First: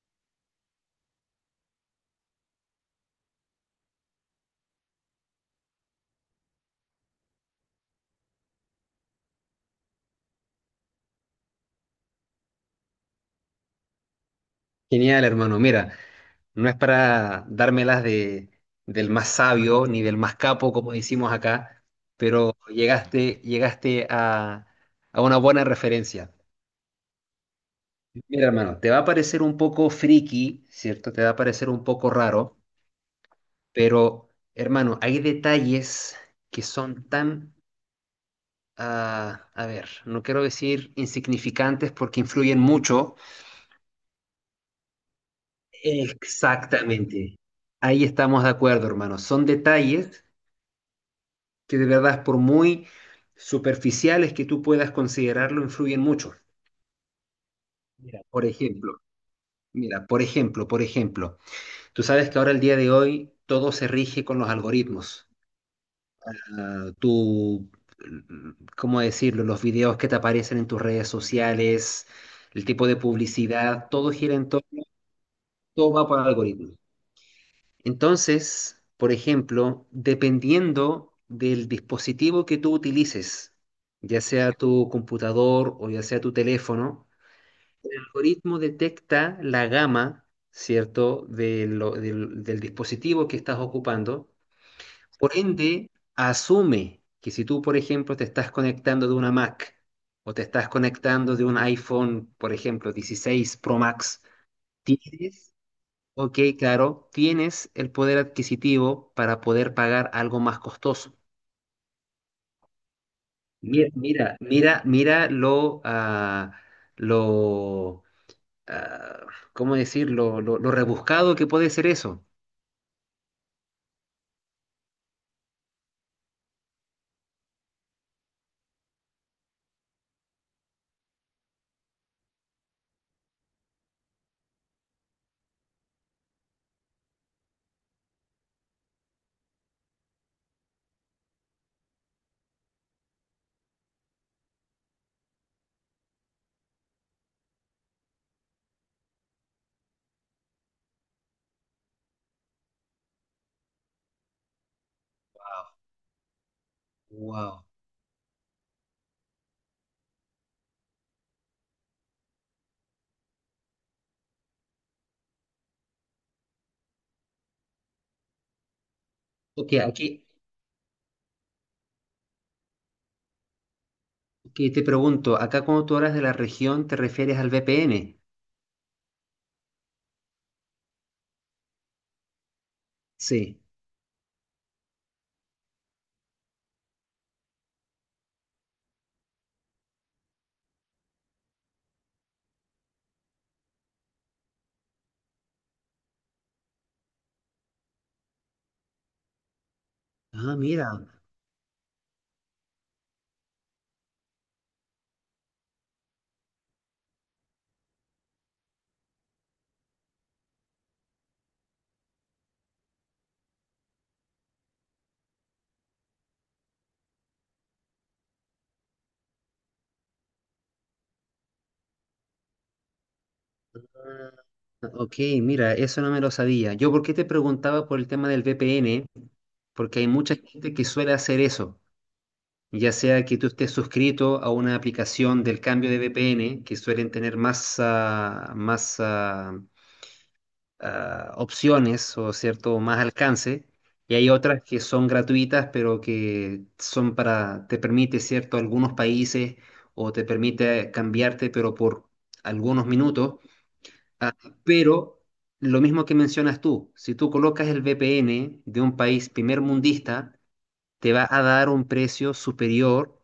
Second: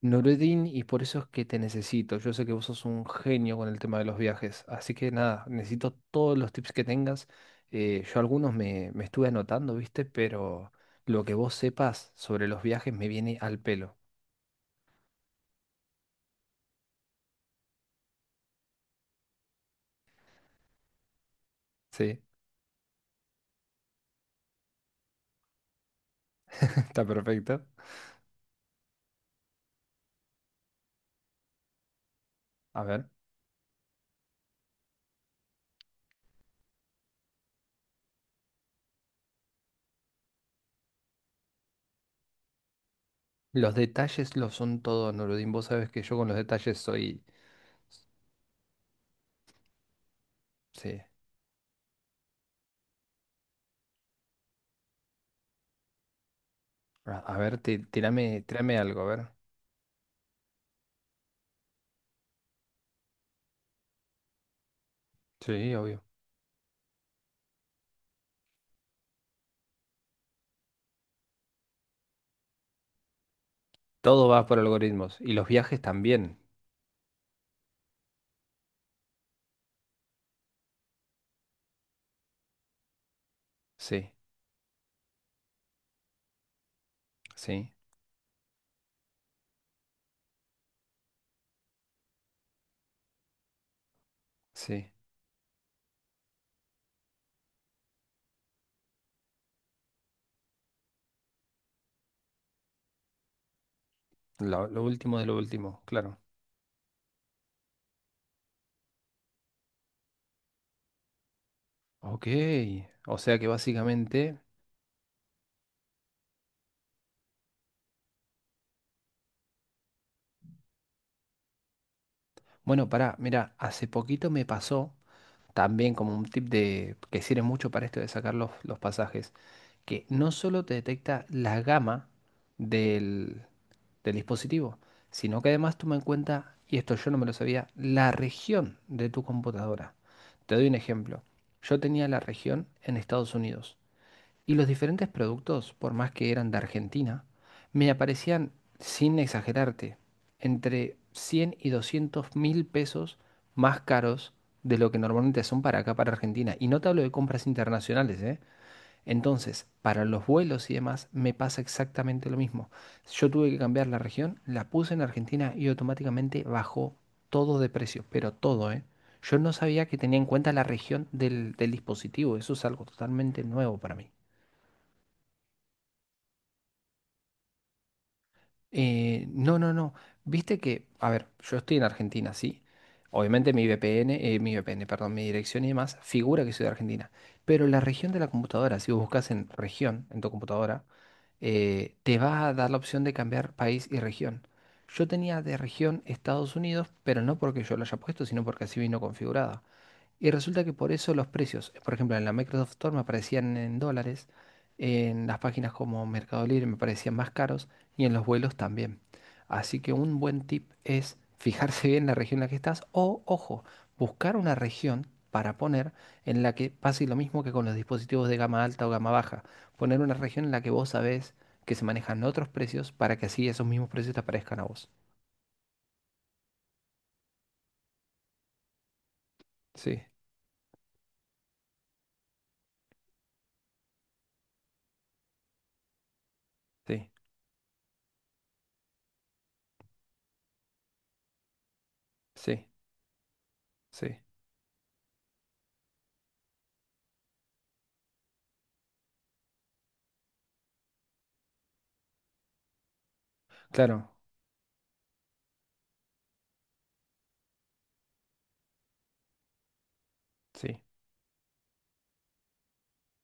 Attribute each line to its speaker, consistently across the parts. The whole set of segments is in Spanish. Speaker 1: Nureddin, y por eso es que te necesito. Yo sé que vos sos un genio con el tema de los viajes, así que nada, necesito todos los tips que tengas. Yo algunos me estuve anotando, ¿viste? Pero lo que vos sepas sobre los viajes me viene al pelo.
Speaker 2: Genial, hermano. Mira, no es para dármelas del más sabio ni del más capo, como decimos acá,
Speaker 1: Sí,
Speaker 2: pero llegaste a una buena referencia.
Speaker 1: está perfecto.
Speaker 2: Mira, hermano, te va a parecer un poco friki, ¿cierto? Te va a parecer un poco raro,
Speaker 1: A ver,
Speaker 2: pero, hermano, hay detalles que son tan, a ver, no quiero decir insignificantes porque influyen mucho.
Speaker 1: los detalles lo son todo, Nureddin. Vos sabés que yo con los detalles soy...
Speaker 2: Exactamente. Ahí estamos de acuerdo, hermano. Son detalles
Speaker 1: Sí.
Speaker 2: que de verdad, por muy superficiales que tú puedas considerarlo, influyen mucho.
Speaker 1: A ver, ti-
Speaker 2: Mira,
Speaker 1: tirame,
Speaker 2: Por
Speaker 1: tirame algo,
Speaker 2: ejemplo,
Speaker 1: a ver.
Speaker 2: mira, por ejemplo, tú sabes que ahora el día de hoy todo se rige con los algoritmos.
Speaker 1: Sí, obvio.
Speaker 2: Ah, tú, mm, ¿Cómo decirlo? Los videos que te aparecen en tus redes sociales, el tipo de publicidad, todo
Speaker 1: Todo
Speaker 2: gira
Speaker 1: va
Speaker 2: en
Speaker 1: por
Speaker 2: torno,
Speaker 1: algoritmos. Y los viajes
Speaker 2: todo va por
Speaker 1: también.
Speaker 2: algoritmos. Entonces, por ejemplo, dependiendo del dispositivo que tú utilices,
Speaker 1: Sí,
Speaker 2: ya sea tu computador o ya sea tu teléfono,
Speaker 1: sí,
Speaker 2: el algoritmo detecta la gama, ¿cierto?, del dispositivo que estás ocupando.
Speaker 1: sí.
Speaker 2: Por ende, asume que si tú, por ejemplo, te estás conectando de una Mac o te estás conectando de un iPhone, por ejemplo, 16 Pro Max.
Speaker 1: Lo último de lo
Speaker 2: Tienes
Speaker 1: último, claro.
Speaker 2: Ok, claro, tienes el poder adquisitivo para poder pagar algo más costoso.
Speaker 1: Ok, o sea que
Speaker 2: Mira, mira,
Speaker 1: básicamente,
Speaker 2: mira, mira lo, ah, lo, ah, ¿cómo decirlo? Lo rebuscado que puede ser eso.
Speaker 1: bueno, pará, mira, hace poquito me pasó también como un tip de que sirve mucho para esto de sacar los pasajes, que no solo te detecta la gama del, del dispositivo, sino que además toma en cuenta, y esto yo no me lo sabía, la región de tu computadora. Te doy un ejemplo. Yo tenía la región en Estados Unidos. Y los diferentes productos, por más que eran de Argentina, me aparecían, sin exagerarte, entre 100 y 200 mil pesos más caros de lo que normalmente son para acá, para Argentina. Y no te hablo de compras
Speaker 2: Wow.
Speaker 1: internacionales, ¿eh? Entonces, para los vuelos y demás, me pasa exactamente lo mismo. Yo tuve que cambiar la región, la puse en Argentina y automáticamente bajó todo de precio, pero todo, ¿eh? Yo no
Speaker 2: Ok,
Speaker 1: sabía que tenía
Speaker 2: aquí
Speaker 1: en cuenta la región del dispositivo. Eso es algo totalmente nuevo para mí.
Speaker 2: que te pregunto, acá cuando tú hablas de la región, ¿te refieres al VPN?
Speaker 1: No, no, no. Viste que, a ver, yo estoy en Argentina, sí. Obviamente
Speaker 2: Sí.
Speaker 1: mi VPN, mi VPN, perdón, mi dirección y demás figura que soy de Argentina. Pero la región de la computadora, si vos buscas en región, en tu computadora, te va a dar la opción de cambiar país y región. Yo tenía de región Estados Unidos, pero no porque yo lo haya puesto, sino porque así vino configurada. Y
Speaker 2: Ah,
Speaker 1: resulta que
Speaker 2: mira.
Speaker 1: por eso los precios, por ejemplo, en la Microsoft Store me aparecían en dólares, en las páginas como Mercado Libre me parecían más caros y en los vuelos también. Así que un buen tip es fijarse bien la región en la que estás o, ojo, buscar una región para poner en la que pase lo mismo que con los dispositivos de gama alta o gama baja. Poner una región en la que vos sabés que se manejan otros precios para que así esos mismos precios te aparezcan a vos.
Speaker 2: Ok, mira, eso no me lo sabía. Yo, ¿por qué te preguntaba por el tema del VPN? Porque
Speaker 1: Sí,
Speaker 2: hay mucha gente que suele hacer eso. Ya sea que tú estés suscrito a una aplicación del cambio de VPN, que
Speaker 1: sí,
Speaker 2: suelen tener más, opciones o
Speaker 1: sí,
Speaker 2: cierto, más alcance, y
Speaker 1: sí.
Speaker 2: hay otras que son gratuitas, pero que son para, te permite, cierto, algunos países o te permite cambiarte, pero por algunos minutos.
Speaker 1: Claro,
Speaker 2: Ah, pero lo mismo que mencionas tú, si tú colocas el VPN de un país primer mundista,
Speaker 1: sí,
Speaker 2: te va a dar un precio superior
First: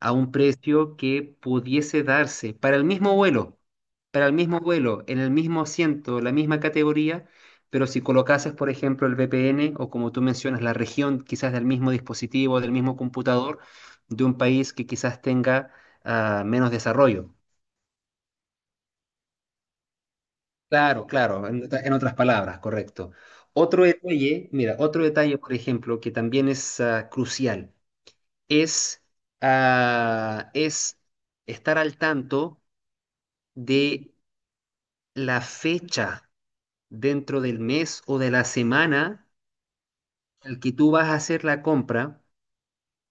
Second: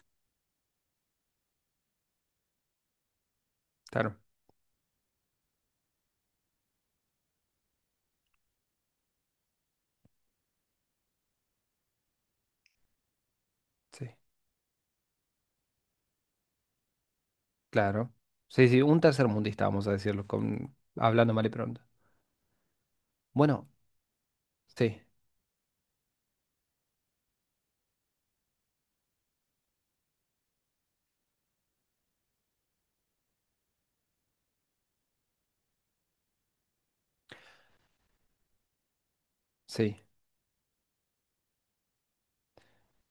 Speaker 2: a un precio que pudiese darse para el mismo vuelo,
Speaker 1: claro,
Speaker 2: para el mismo vuelo, en el mismo asiento, la misma categoría, pero si colocases, por ejemplo, el VPN o como tú mencionas, la región quizás del mismo dispositivo, del mismo computador,
Speaker 1: sí.
Speaker 2: de un país que quizás tenga menos desarrollo.
Speaker 1: Claro. Sí, sí, un tercermundista, vamos a decirlo, con,
Speaker 2: Claro,
Speaker 1: hablando mal
Speaker 2: claro,
Speaker 1: y
Speaker 2: en,
Speaker 1: pronto.
Speaker 2: otra- en otras palabras, correcto.
Speaker 1: Bueno,
Speaker 2: Otro detalle, mira,
Speaker 1: sí,
Speaker 2: otro detalle, por ejemplo, que también es crucial. es, es estar al tanto de la fecha dentro del mes o de la semana
Speaker 1: sí,
Speaker 2: al que tú vas a hacer la compra,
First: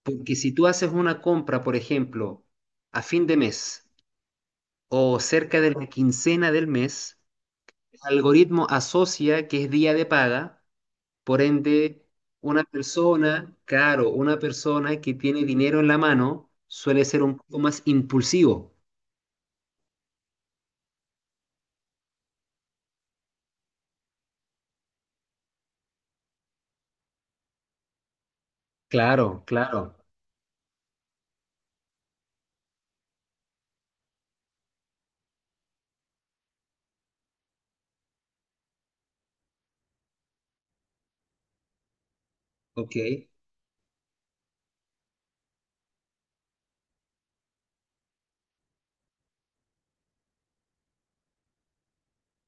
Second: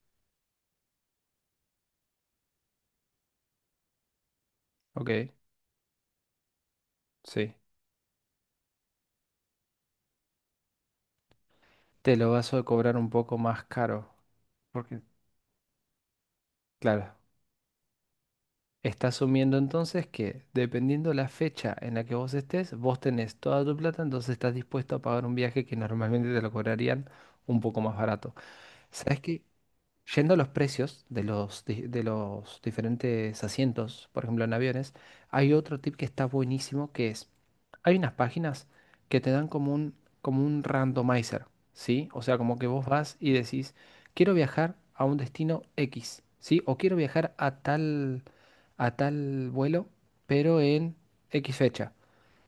Speaker 2: porque si tú haces una compra, por ejemplo, a fin de mes
Speaker 1: ok,
Speaker 2: o cerca de la quincena del mes,
Speaker 1: sí.
Speaker 2: el algoritmo asocia que es día de paga, por ende,
Speaker 1: Te lo vas a
Speaker 2: una
Speaker 1: cobrar un poco
Speaker 2: persona,
Speaker 1: más caro,
Speaker 2: claro, una
Speaker 1: porque,
Speaker 2: persona que tiene dinero en la mano suele
Speaker 1: claro,
Speaker 2: ser un poco más impulsivo.
Speaker 1: está asumiendo entonces que dependiendo la fecha en la que vos estés, vos tenés toda tu plata, entonces estás dispuesto a pagar un viaje que normalmente te lo cobrarían un poco más barato. ¿Sabes qué?
Speaker 2: Claro, claro.
Speaker 1: Yendo a los precios de los diferentes asientos, por ejemplo en aviones, hay otro tip que está buenísimo que es, hay unas páginas que te dan como un randomizer, ¿sí? O sea, como que vos
Speaker 2: Ok,
Speaker 1: vas y decís, quiero viajar a un destino X, ¿sí? O quiero viajar a tal, vuelo, pero en X fecha.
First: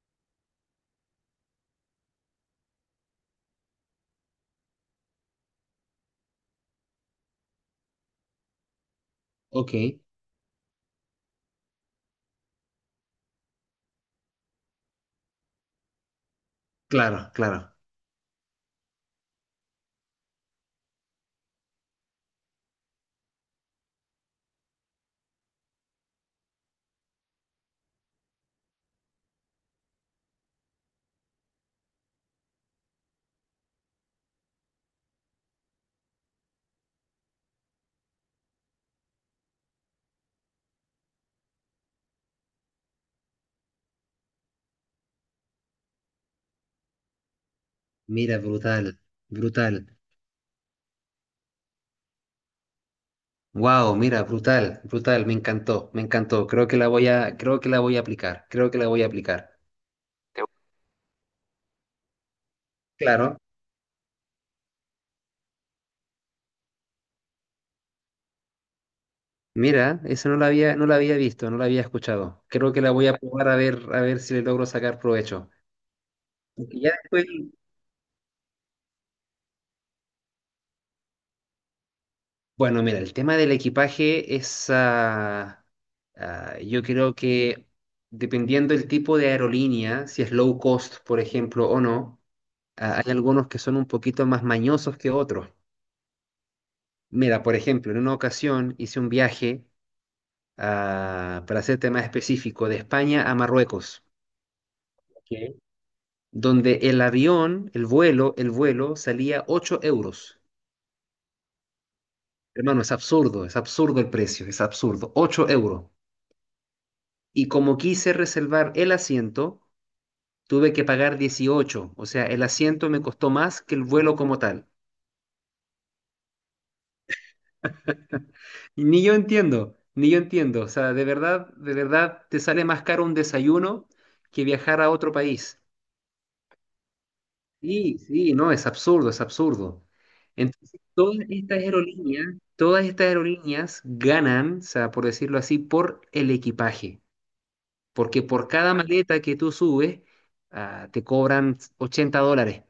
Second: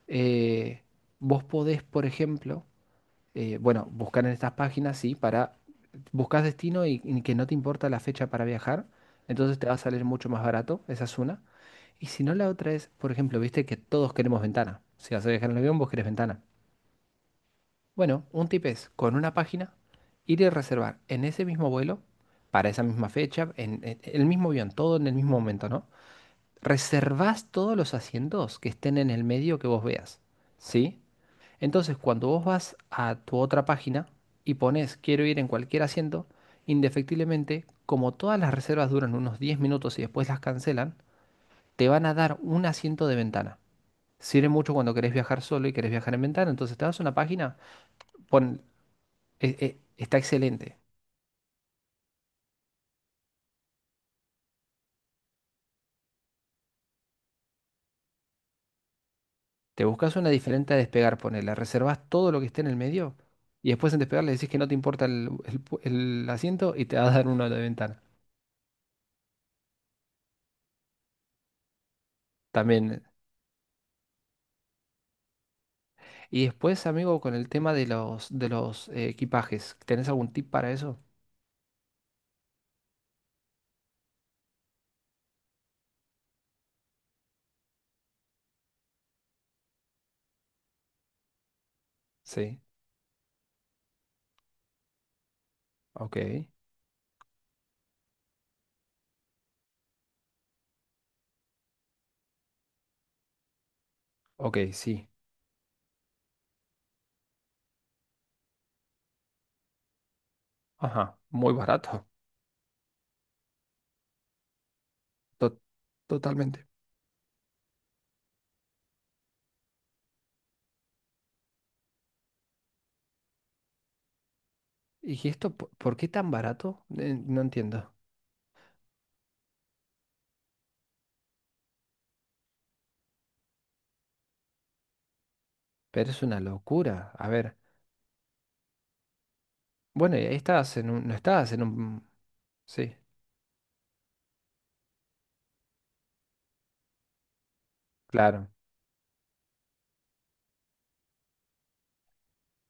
Speaker 1: Eh, Vos podés, por ejemplo, bueno, buscar en estas páginas, sí, para buscas destino y que no te importa la fecha para viajar, entonces te va
Speaker 2: ok.
Speaker 1: a salir mucho más barato, esa es una. Y si no, la otra es, por ejemplo, viste que todos queremos ventana. Si vas a viajar en el avión, vos querés ventana.
Speaker 2: Claro, claro.
Speaker 1: Bueno, un tip es, con una página, ir y reservar en ese mismo vuelo, para esa misma fecha, en el mismo avión, todo en el mismo momento, ¿no? Reservás todos los asientos que estén en el medio que vos veas, ¿sí? Entonces, cuando vos vas a tu otra página y pones quiero ir en cualquier asiento, indefectiblemente, como todas las reservas duran unos 10 minutos y después las cancelan, te van a dar un asiento de ventana. Sirve mucho cuando querés viajar solo y querés viajar en ventana. Entonces, te vas a una página,
Speaker 2: Mira,
Speaker 1: pon,
Speaker 2: brutal, brutal.
Speaker 1: está excelente.
Speaker 2: Wow, mira, brutal, brutal. Me encantó, me encantó. Creo que la voy a, creo que la voy a aplicar. Creo que la voy a aplicar.
Speaker 1: Te buscas una
Speaker 2: Te-
Speaker 1: diferente a despegar, ponela. Reservas todo lo que esté en el medio
Speaker 2: Claro.
Speaker 1: y después en despegar le decís que no te importa el asiento y te va a dar uno de ventana.
Speaker 2: Mira, eso no la había visto, no la había escuchado. Creo que la
Speaker 1: También.
Speaker 2: voy a probar a ver si le logro sacar provecho.
Speaker 1: Y
Speaker 2: Porque
Speaker 1: después,
Speaker 2: ya
Speaker 1: amigo,
Speaker 2: después.
Speaker 1: con el tema de los equipajes, ¿tenés algún tip para eso?
Speaker 2: Bueno, mira, el tema del equipaje yo creo que dependiendo del tipo de aerolínea, si es low cost, por ejemplo, o no,
Speaker 1: Sí.
Speaker 2: hay algunos que son un poquito más mañosos que otros.
Speaker 1: Ok.
Speaker 2: Mira, por ejemplo, en una ocasión hice un viaje, para ser tema específico, de España a Marruecos,
Speaker 1: Ok, sí.
Speaker 2: Ok, donde el avión, el vuelo salía 8 euros.
Speaker 1: Ajá. Muy barato.
Speaker 2: Hermano, es absurdo el precio, es absurdo, 8
Speaker 1: To-
Speaker 2: euros.
Speaker 1: totalmente.
Speaker 2: Y como quise reservar el asiento, tuve que pagar 18. O sea, el asiento me costó más que el vuelo como tal.
Speaker 1: ¿Y esto por qué tan barato? No entiendo.
Speaker 2: Y ni yo entiendo, ni yo entiendo. O sea, de verdad, te sale más caro un desayuno que viajar a otro país.
Speaker 1: Pero es una locura. A ver.
Speaker 2: Sí, sí, no, es absurdo, es absurdo.
Speaker 1: Bueno, y ahí estás
Speaker 2: Entonces,
Speaker 1: en un. No
Speaker 2: todas
Speaker 1: estás
Speaker 2: estas
Speaker 1: en un.
Speaker 2: aerolíneas, todas
Speaker 1: Sí.
Speaker 2: estas aerolíneas ganan, o sea, por decirlo así, por el equipaje. Porque por
Speaker 1: Claro.
Speaker 2: cada maleta que tú subes, te cobran $80.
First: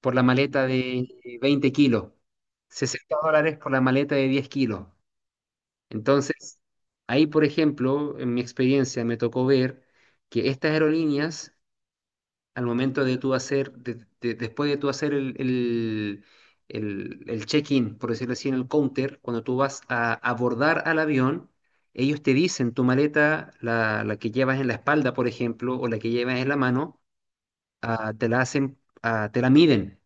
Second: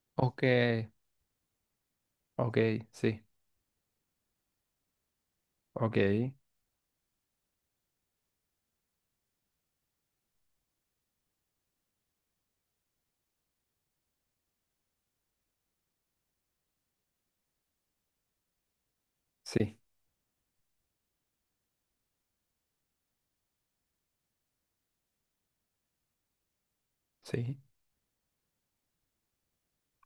Speaker 2: Por la
Speaker 1: Ok.
Speaker 2: maleta de 20 kilos,
Speaker 1: Ok,
Speaker 2: sesenta
Speaker 1: sí,
Speaker 2: dólares por la maleta de 10 kilos.
Speaker 1: ok,
Speaker 2: Entonces, ahí, por ejemplo, en mi experiencia me tocó ver que estas aerolíneas, al momento de tú hacer, de- después de tú hacer el check-in, por decirlo así, en el counter, cuando tú
Speaker 1: sí,
Speaker 2: vas a abordar al avión, ellos te dicen tu maleta, la que llevas en la espalda, por ejemplo, o la que llevas en la mano,
Speaker 1: sí,
Speaker 2: te la hacen, te la miden,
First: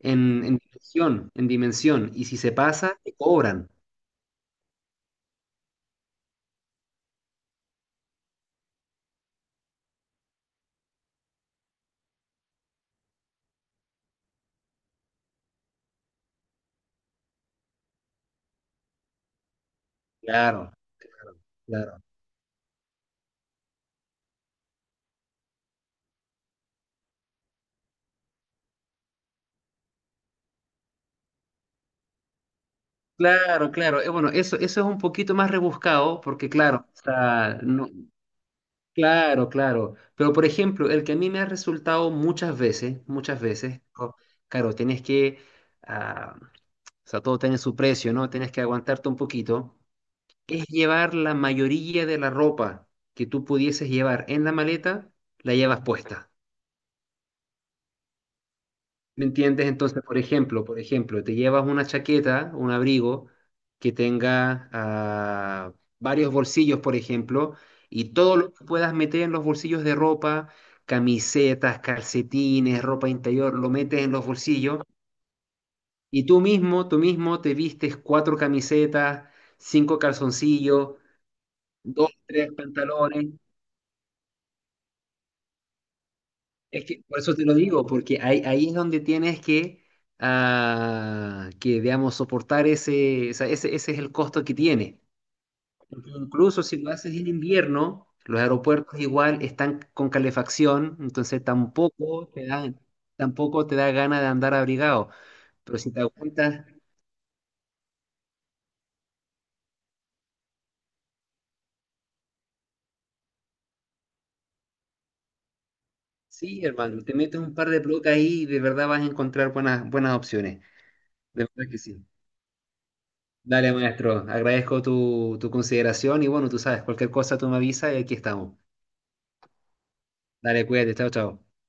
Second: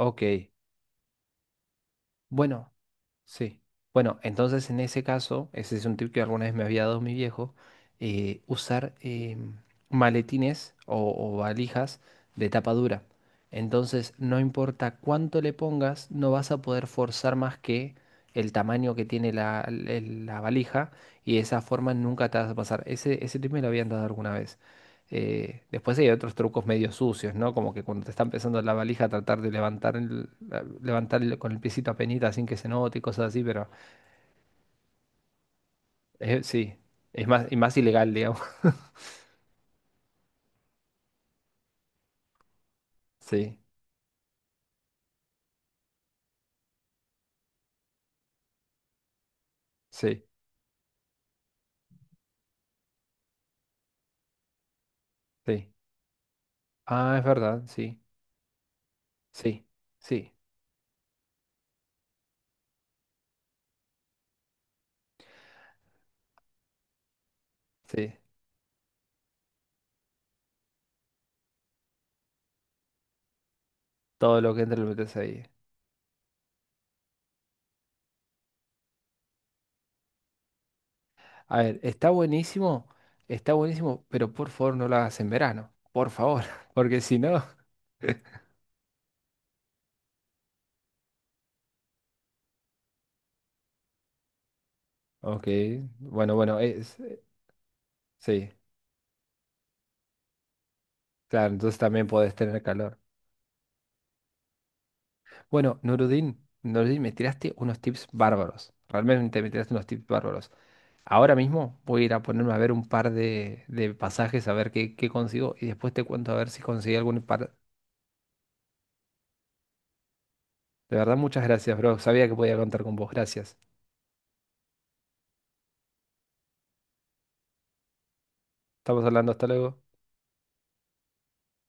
Speaker 2: en, en dimensión, en dimensión. Y si se
Speaker 1: Bueno,
Speaker 2: pasa, te
Speaker 1: sí.
Speaker 2: cobran.
Speaker 1: Bueno, entonces en ese caso, ese es un tip que alguna vez me había dado mi viejo, usar maletines o valijas de tapa dura. Entonces, no importa cuánto le pongas, no vas a poder forzar más que el tamaño que tiene la
Speaker 2: Claro,
Speaker 1: valija y de esa forma
Speaker 2: claro.
Speaker 1: nunca te vas a pasar. Ese tip me lo habían dado alguna vez. Después hay otros trucos medio sucios, ¿no? Como que cuando te está empezando la valija, tratar de levantar, con el piecito a penita sin que se note y cosas así, pero
Speaker 2: Claro, claro. Bueno, eso es un poquito más rebuscado, porque
Speaker 1: sí,
Speaker 2: claro, o
Speaker 1: es más, y
Speaker 2: sea,
Speaker 1: más
Speaker 2: no,
Speaker 1: ilegal, digamos.
Speaker 2: claro, claro. Pero por ejemplo, el que a mí me ha resultado muchas
Speaker 1: Sí,
Speaker 2: veces, claro, tienes que, ah, o sea, todo tiene su precio, ¿no? Tienes que aguantarte un poquito,
Speaker 1: sí,
Speaker 2: es llevar la mayoría de la ropa que tú pudieses llevar en la maleta, la
Speaker 1: sí.
Speaker 2: llevas puesta.
Speaker 1: Ah, es verdad, sí,
Speaker 2: ¿Me
Speaker 1: sí,
Speaker 2: entiendes? Entonces, por
Speaker 1: sí,
Speaker 2: ejemplo, por ejemplo, te llevas una chaqueta, un abrigo que tenga varios bolsillos, por ejemplo, y
Speaker 1: sí.
Speaker 2: todo lo que puedas meter en los bolsillos de ropa, camisetas, calcetines, ropa interior, lo metes en los
Speaker 1: Todo lo que
Speaker 2: bolsillos
Speaker 1: entra lo metes ahí.
Speaker 2: y tú mismo te vistes cuatro camisetas, cinco calzoncillos,
Speaker 1: A ver,
Speaker 2: dos, tres pantalones.
Speaker 1: está buenísimo, pero por favor no lo hagas en verano, por favor,
Speaker 2: Es
Speaker 1: porque
Speaker 2: que
Speaker 1: si
Speaker 2: por eso
Speaker 1: no.
Speaker 2: te lo digo, porque ahí es donde tienes que, que digamos, soportar ese, o sea, ese es el costo que tiene.
Speaker 1: Ok,
Speaker 2: Porque
Speaker 1: bueno, bueno,
Speaker 2: incluso si lo haces en invierno, los
Speaker 1: sí,
Speaker 2: aeropuertos igual están con calefacción, entonces
Speaker 1: claro, entonces también
Speaker 2: tampoco
Speaker 1: podés
Speaker 2: te
Speaker 1: tener
Speaker 2: dan,
Speaker 1: calor.
Speaker 2: tampoco te da ganas de andar abrigado. Pero
Speaker 1: Bueno,
Speaker 2: si te
Speaker 1: Nuruddin,
Speaker 2: aguantas,
Speaker 1: Nuruddin, me tiraste unos tips bárbaros. Realmente me tiraste unos tips bárbaros. Ahora mismo voy a ir a ponerme a ver un par de pasajes, a ver qué consigo y después te cuento a ver si
Speaker 2: sí,
Speaker 1: conseguí
Speaker 2: hermano, te
Speaker 1: algún
Speaker 2: metes
Speaker 1: par.
Speaker 2: un par de bloques ahí y de verdad vas a encontrar buenas, buenas opciones.
Speaker 1: De verdad, muchas
Speaker 2: De verdad
Speaker 1: gracias,
Speaker 2: que
Speaker 1: bro.
Speaker 2: sí.
Speaker 1: Sabía que podía contar con vos. Gracias.
Speaker 2: Dale, maestro. Agradezco tu consideración y bueno, tú sabes, cualquier cosa tú me avisas y aquí estamos.
Speaker 1: Estamos hablando, hasta luego.
Speaker 2: Dale, cuídate. Chao, chao.